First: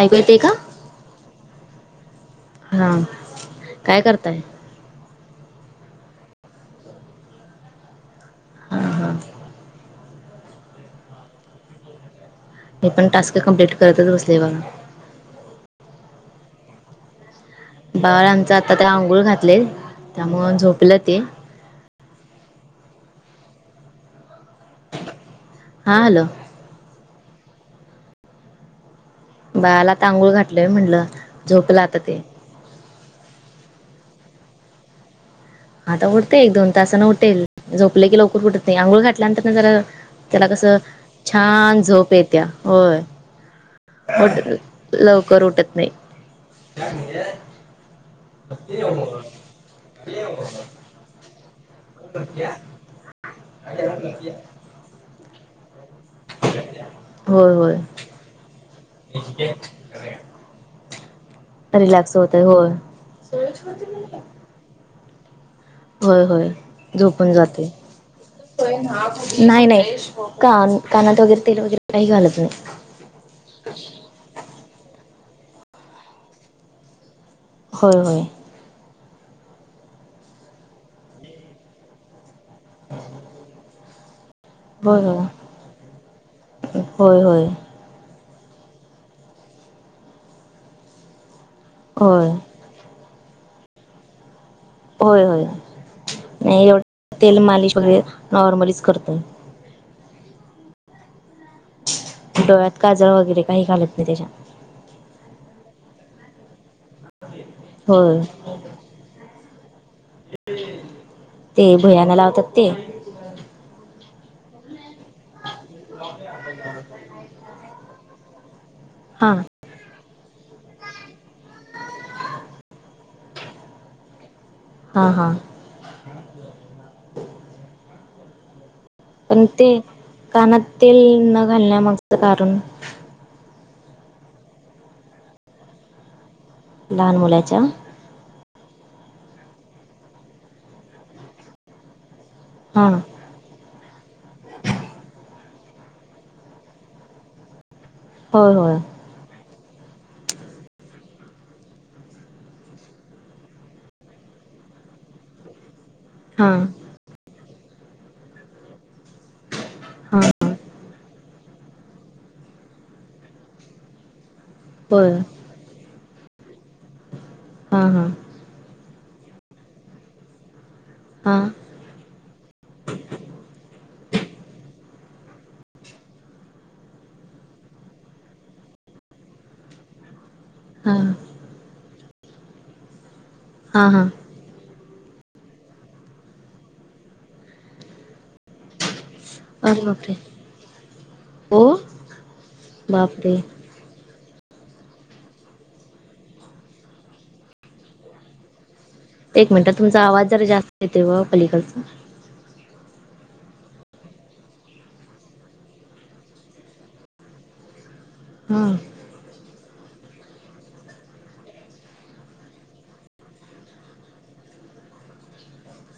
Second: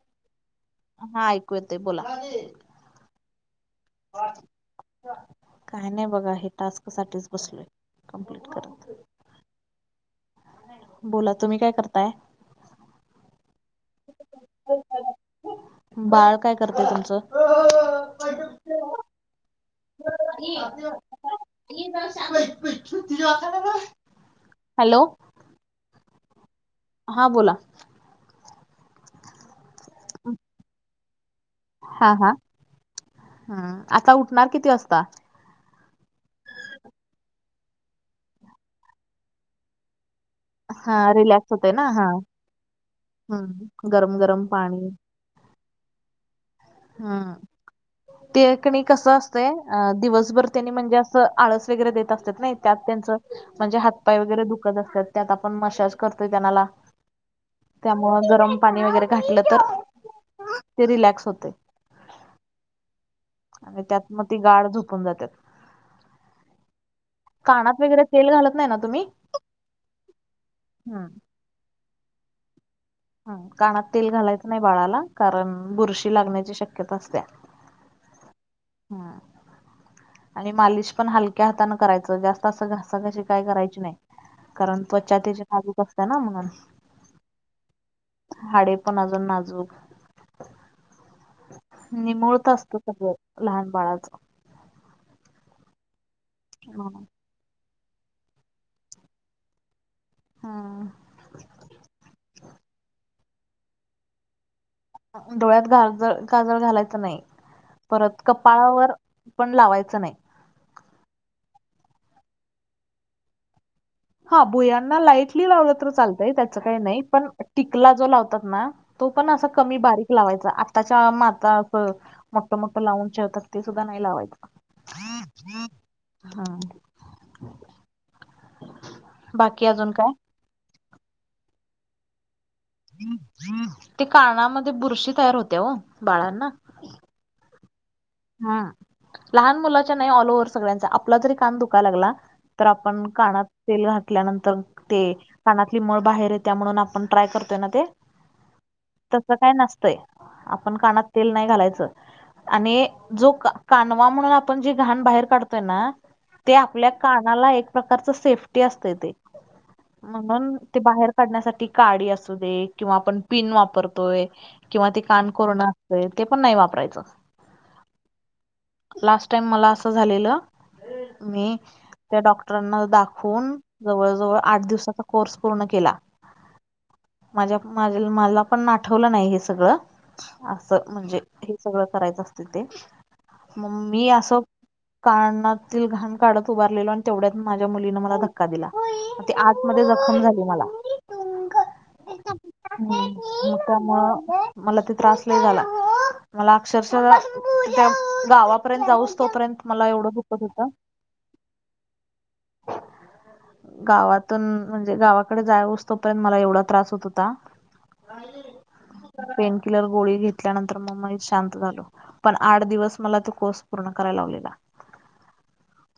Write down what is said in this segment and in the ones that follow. ऐकू येतय, का हा ऐकू येतय बोला. हा काय करतात? काय नाही, बघा हे टास्क साठीच बसलोय कंप्लीट हा करत. हा. बोला तुम्ही काय करताय? मी पण टास्क कम्प्लीट करतच बसले बघा. बाळ काय करतय तुमचं? बाळ आमचं आता तेला अंघोळ घातलयं त्यामुळं झोपलं ते. [unintelligible] आता कसं हॅलो! हा हॅलो! हा, बोला. बाळाला आता अंघोळ घातलोय म्हणलं. हा हा हा आता उठणार किती वाजता? आता उठते एक दोन तासान उठेल झोपले, की लवकर उठत नाही आंघोळ घातल्या नंतर ना जरा त्याला कसं हा रिलॅक्स होते छान! ना हा झोप येत्या होय. हम्म गरम गरम [unintelligible] पाणी लवकर उठत नाही. हम्म ते कणी कस असतयं, अ दिवसभर तेनी म्हणजे असं आळस आळस वेगैरे देत असतात नाही, त्यात त्यांच म्हणजे हात, पाय वगैरे दुखत असतात त्यात आपण मसाज करतोय त्यानाला होय होय. त्यामुळं गरम पाणी वगैरे घातलं, तर ते रिलॅक्स होतेयं. रिलॅक्स होतय होय. आणि त्यात मग ती गाढ झोपून जात्यात. होय होय. झोपून जातेय, कानात वगैरे तेल घालत नाही ना तुम्ही नाही नाही कान हम्म कानात वगैरे तेल वगैरे नाही घालत मी. ह कानात तेल घालायचं नाही बाळाला कारण, बुरशी लागण्याची शक्यता असत्या. होय होय. आणि मालिश पण हलक्या हाताान करायचं जास्त असं घासा घाशी काय करायची नाही, कारण त्वचा होय तेजी नाजूक असते ना म्हणून होय होय. हाडे पण अजून नाजूक होय होय निमुळत असत सगळं. लहान बाळाचं. होय होय नाही, म्हणून एवढं तेल मालिश वगैरे नॉर्मलीच करतोय. हा. डोळ्यात काजळ वगैरे काही घालत नाही त्याच्या. डोळ्यात काजळ काजळ घालायचं नाही होय परत, कपाळावर पण लावायचं नाही. ते भुयानं लावतात ते हा भुयांना लाईटली लावलं तर चालतंय त्याच काही नाही पण टिकला जो लावतात ना. तो पण हां असा कमी बारीक लावायचा आत्ताच्या माता अस. मोठं मोठं लावून ठेवतात ते सुद्धा नाही लावायचं. हां हां. हा. पण बाकी ते अजून काय कानात तेल न घालण्यामागचं कारण ते कानामध्ये बुरशी तयार होत्या हो बाळांना लहान मुलाच्या हम लहान मुलाच्या नाही ऑल ओव्हर सगळ्यांचा आपला जरी कान ुख लागला. तर हां आपण काना. तेल घातल्यानंतर ते कानातली मळ बाहेर येत त्या म्हणून आपण ट्राय करतोय ना ते हो हो. तसं काय नसतंय आपण कानात तेल नाही घालायचं आणि जो कानवा म्हणून आपण जे घाण बाहेर काढतोय ना ते हां आपल्या. कानाला एक प्रकारच सेफ्टी असते ते हां म्हणून ते बाहेर काढण्यासाठी काडी असू दे किंवा आपण पिन वापरतोय किंवा ते होय कान कोरण ते पण नाही वापरायचं. हा हा. लास्ट टाईम मला असं झालेलं हां मी त्या डॉक्टरांना दाखवून जवळ जवळ आठ दिवसाचा कोर्स पूर्ण केला. माझ्या मा मला पण आठवलं नाही हे सगळं. असं हां म्हणजे हे सगळं करायचं असते ते मग हां हां मी असं कानातील घाण काढत उभारलेलो आणि तेवढ्यात माझ्या मुलीन मला धक्. दिला आत अरे मध्ये बापरे जखम झाली मला हो [unintelligible] बापरे त्या म मला ते त्रास नाही झाला मला अक्षरश त्या गावापर्यंत जाऊ. एक मिनिटात तुमचा आवाज जर जास्त येते व पलीकलचा गावातून म्हणजे गावाकडे जाय असतो पर्यंत मला एवढा त्रास होत होता. हा. पेनकिलर गोळी घेतल्यानंतर मग मनीत शांत झालो. पण आठ दिवस मला तो कोर्स पूर्ण कराला लावलेला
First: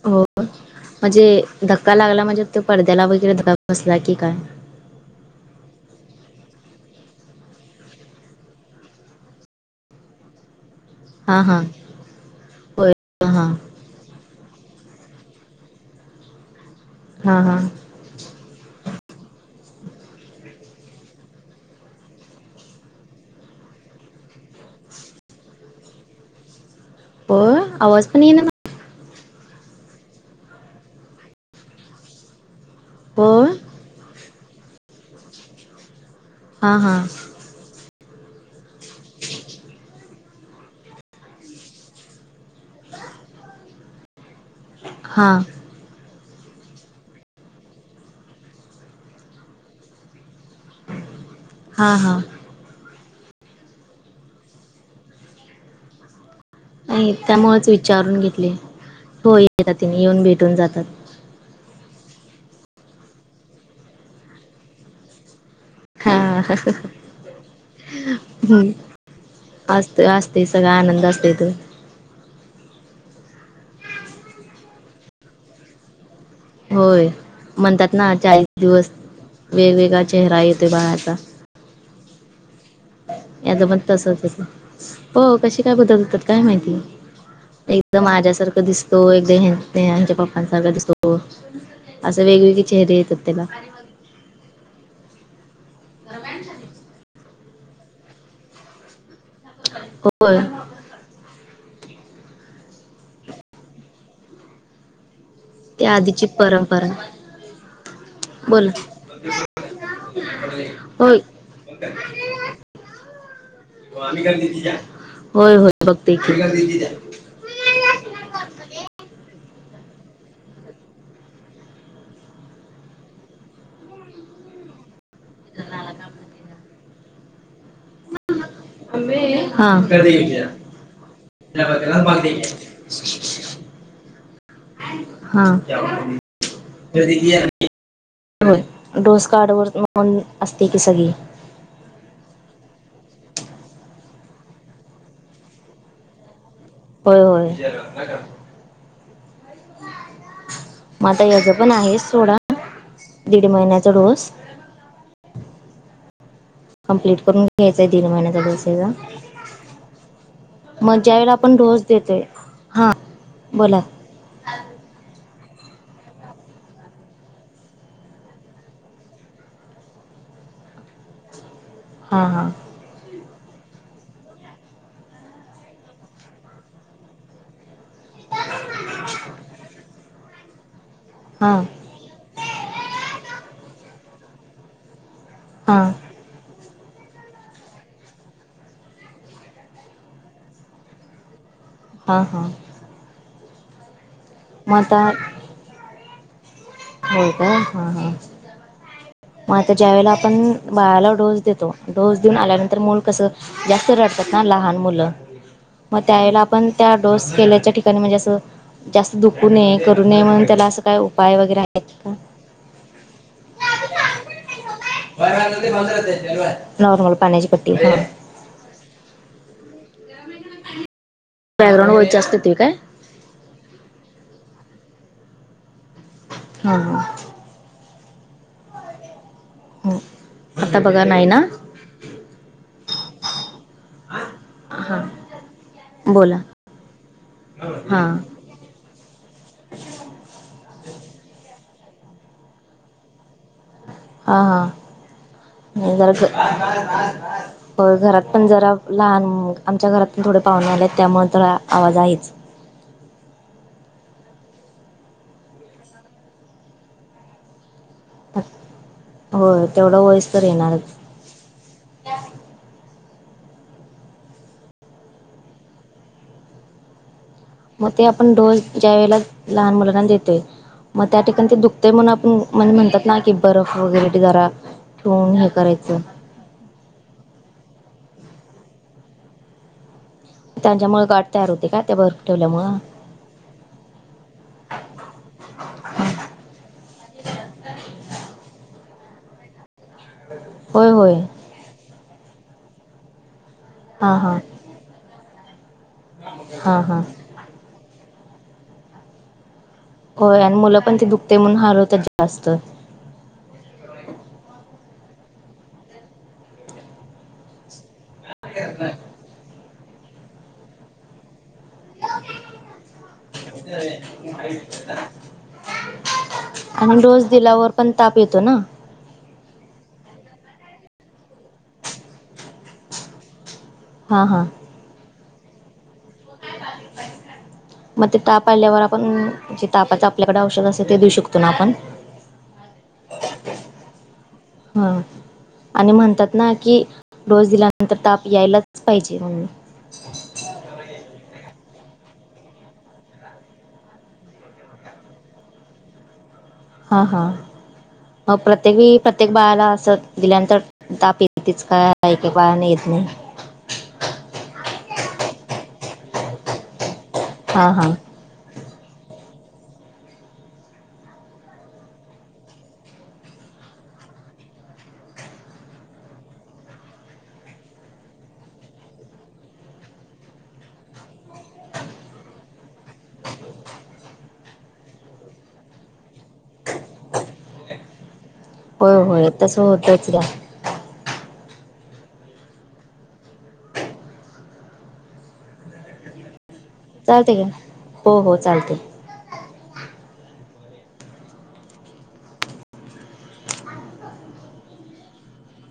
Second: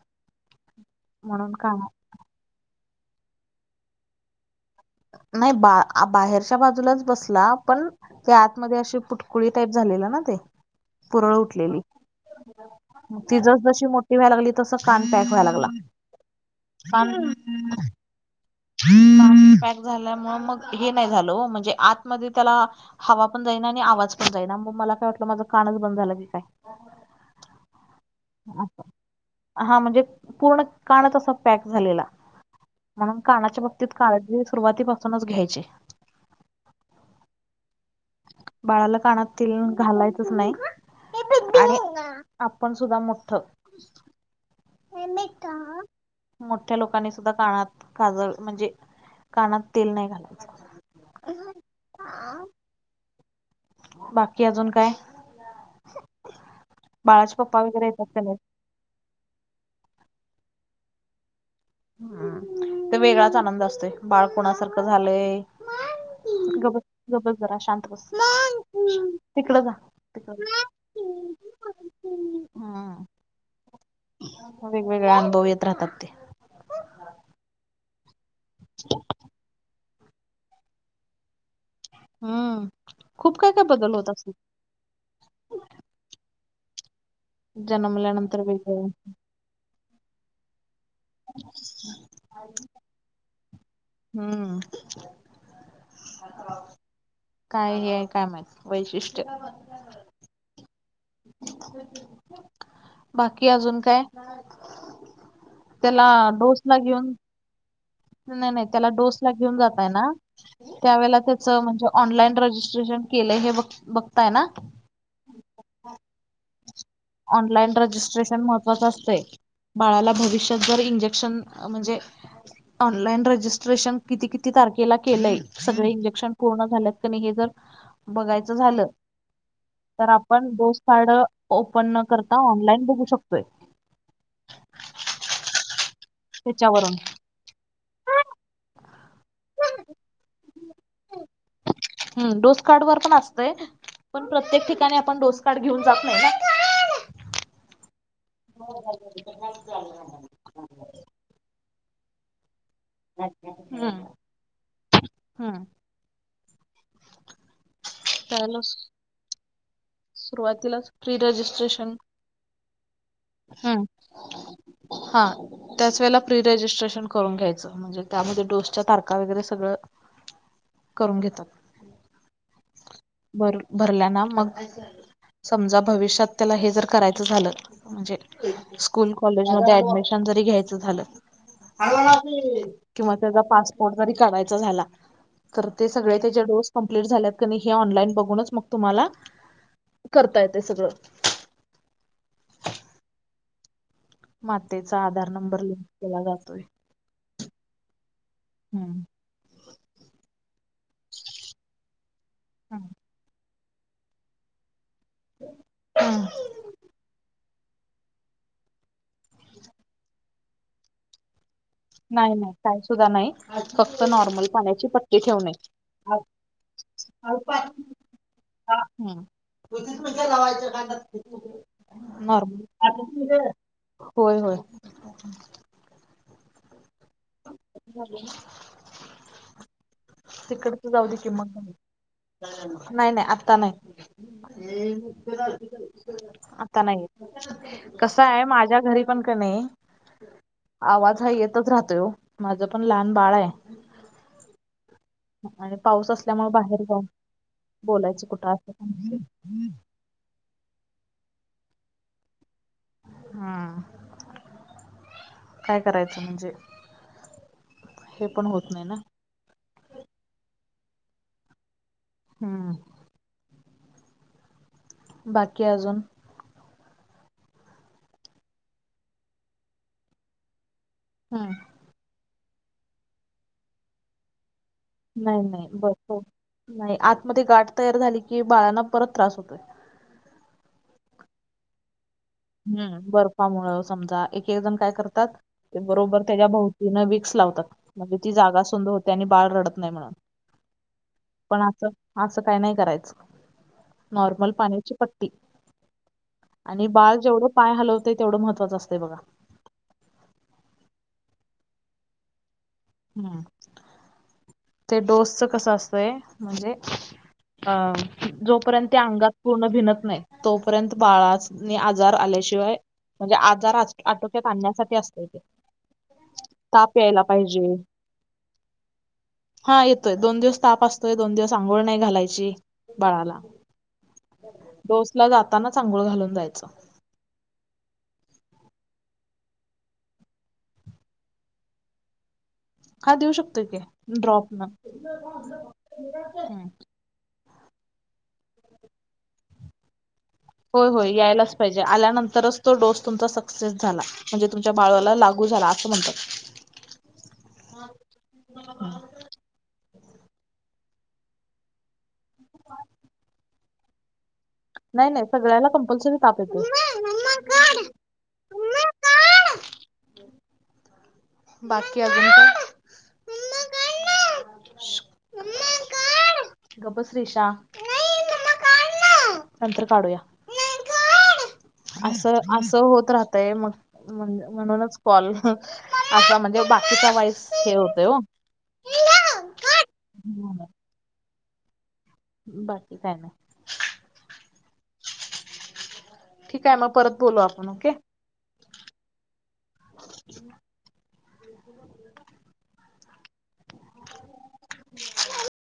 हो म्हणजे म्हणून काय धक्का लागला म्हणजे तो पडद्याला वगैरे धक्का बसला की काय. नाही बा बाहेरच्या बाजूलाच बसला पण. त्या आतमध्ये अशी पुटकुळी टाईप झालेलं ना ते. पुरळ हा हा उठलेली होय हा तिजच जशी मो. पिवा्हाय लागली तस कान पॅक व्हाय लागला कान. हा हा पॅक झाल्यामु मग हे नाही झालं म्हणजे आतमध्ये त्याला. हवा पण जाईना आणि आवाज पण जाईना मग मला काय वाटलं माझं कानच बंद झालं की काय. हो आवाज पण ना. हा म्हणजे पूर्ण कान तसा पॅक झालेला. म्हणून हो कानाच्या बाबतीत काळजी सुरुवातीपासूनच घ्यायचे. हा हा. बाळाला कानात त घालायचंच नाही. आपण सुद्धा मोठठ नाही हां का. मोठ्या लोकांनी सुद्धा कानात काजव म्हणजे कानात तेल नाही घालायचं. हा हा. बाकी अजून काय. नाही बाळाचे पप्पा त्यामुळेच वगैरे येतात विचारून का नाही घेतले हो येतात तिने येऊन भेटून जातात. हम् ते वेगळाच आनंद असतोय, बाळ कोणासारखं झालंय. हा गबर गबर जरा शांत बस्त. हम् असत असते, सगळा आनंद असतेथून. हम वेगवेगळे अनुभव येत राहतात ते. होय म्हणतात ना चाळीस दिवस वेगवेगळा, चेहरा येतोय बनायचा. हा याचं मण तसंचच. हो कशी काय बदलतात काय माहिती, एकदम जन्मल्यानंतर माझ्यासारखं वेगळं दिसतो. एकदा हे ते आमच्या पाप्पांसारखा दिसतो, असे वेगवेगळे चेहरे येतात त्याला. हम्म तरमॅ आहे. काय हे काय माहत वैशिष्ट्य. हो बाकी अजून काय ते त्याला आधीची डोसला परंपरा घेऊन नाही नाही, बोल त्याला डोस ला घेऊन जातय ना. होय त्यावे त्याच म्हणजे ऑनलाईन, रजिस्ट्रेशन केलं हे बघताय ना. होय होय फघतील. ऑनलाईन रजिस्ट्रेशन महत्त्वाचं असते. बाळाला भविष्यात जर इंजेक्शन, म्हणजे ऑनलाईन रजिस्ट्रेशन. किती किती तारखेला केलंय सगळे इंजेक्शन, पूर्ण झाल्यात क नाही हे जर बघायचं. झा हा तर आपणोस झाड. आप न करता ऑनलाईन बघू शकतोय. हा त्याच्यावरून डोस कार्डवर मौन असते, की सगळी. हम्म डोस कार्ड वर पण असतंय. पण प्रत्येक ठिकाणी आपण डोस कार्ड, घेऊन जात नाही ना. होय होय. हो झा झाल. म आता याचं पण आहे सोडा. दीड महिन्याचा हम्म डोस हम्म कंप्लीट करून घ. घ्यायचंय तीन महिन्याचा त्याला दिवसेचा. सुरुवातीलाच मग ज्या प्री वेळे आपण डोस रजिस्ट्रेशन देतोय, हा बोला हम्म हा त्याच वेळेला प्रीरेजिस्ट्रेशन करून घ्यायचं म्हणजे. त्यामध्ये डोसच्या तारखा वगैरे सगळं. करून घेतात. हा हा भर भरला ना मग. समजा भविष्यात त्याला हे जर करायचं झालं म्हणजे, स्कूल कॉलेज म ऍडमिशन. री घ्यायच झालं. हां. किंवा त्याचा पासपोर्ट, जरी कराायचा झाला तर ते हां सगळे. त्याचे डोस कं्प्लीट झाल्यात, क हे ऑनलाईन बघूनच मग तुम्हाला. करता येते सगळं. हा हा. मग मातेचा आता आधार नंबर, लिंक केला जातोय. हो काय हा हा. हम्म. मग आता ज्या वेळेला आपण बाळाला डोस देतो, डोस देऊन आल्यानंतर मूल कस. जास्त रडतात ना लहान मुलं मग हम्म त्यावेळेला, आपण त्या डोस केल्याच्या ठिकाणी. म्हणजे अस जास्त दुू करू ने म्हण, त्याला अस काय उपाय वगैरे. आहेत का? नाही नाही काय सुद्धा नाही आज फक्त नॉर्मल पाण्याची पट्टी ठेव नय. नॉर्मल पाणीची कटी ह. तुथच पश लावायच्या खना्यात. बॅकग्रांड व्हायच असते ती काय. [unintelligible] होय होय. ह. हो. हो. आता तिकडच बघा जाऊ त नाही ना? किंमत नाही नाही आता नाही. हा. बोला आता नाही हा. कस आहे माझ्या घरी. पण का नाही आवाज हा येतच राहतोय माझं पण लहान बाळ आहे. हां हां. आणि पाऊस ज असल्यामुळे बाहेर जाऊन बोलायचं घरात पण कुठं असं जरा पण लहान आमच्या घरात थोडे पाहून आलेत त्यामुळे तर आवाज आहेच. हम् काय करायचं म्हणजे हे पण होत नाही ना. हो तेवढं वयस तर येणार. हम्म. बाकी अजून. मग ते आपण डोस ज्या वेळेला लहान मुलांना देतोय मग त्या ठिकाणी हम्म ते दु. ते म्हण आपण म्हणजे म्हणतात ना की बर्फ वगैरे जरा ठेवून नाही हे नाही करायचं. बर्फ नाही आतमध्ये गाठ तयार झाली की बाळांना परत त्रास होतोय. त्यांच्यामुळे गाट तयार होते का ते भरपूर. हम्म बर्फामुळ समजा एक एक जण काय करतात. ते हां बरोबर त्याच्या भोवतीन विक्स लावतात म्हणजे ती जागा सुंदर होते आणि बाळ रडत नाही म्हणून होय हो. पण असं असं काही नाही करायचं हां हां नॉर्मल पाण्याची पट्टी हां आणि हां बाळ जेवढं पाय हलवते तेवढं महत्त्वाचं असतं बघा. होय आणि मुलं पण ते दुखते म्हणून हलवतात जास्त हम्म. ते डोसचं कसं असतंय म्हणजे जोपर्यंत ते अंगात पूर्ण भिनत नाही तोपर्यंत बाळाने आजार आल्याशिवाय म्हणजे आजार आटोक्यात आणण्यासाठी असत ते ताप आणि यायला डोस दिल्यावर पाहिजे. पण ताप येतो ना. हा येतोय दोन दिवस ताप असतोय दोन दिवस आंघोळ नाही घालायची. बाळाला. हां हां. डोस ला जाताना अंघोळ गोळ घालून जायचं. ह. मग ते ताप आल्यावर आपण जे तापाच आपल्याकडे औषध असे ते देऊ शकतो ना आपण हा देऊ शकतो का ड्रॉप न हा आणि म्हणतात ना की डोस दिल्यानंतर ताप यायलाच पाहिजे म्हणून होय होय यायलाच पाहिजे आल्यानंतरच तो डोस तुमचा सक्सेस झाला. म्हणजे तुमच्या बाळाला लागू झाला असं म्हणतात. हां हां मग प्रत्येक प्रत्येक बाळाला असं दिल्यानंतर तापी तच काय आहेक बाळने येत नाही. नाही नाही सगळ्याला कंपल्सरी ताप येते. हा हा. बाकीकी अजून का? [unintelligible] गब बस श्रीशा. काढ ना नंतर काढूया. असं असं होत राहतय मग म्हणूनच कॉल असा म्हणजे बाकीचा वाॉईस हे होतोय हो. हो होय तसं होतच घ्या. बाकी काय नाय. ठीक आहे मग परत चालते बोलू का आपण ओके. हो हो चालते.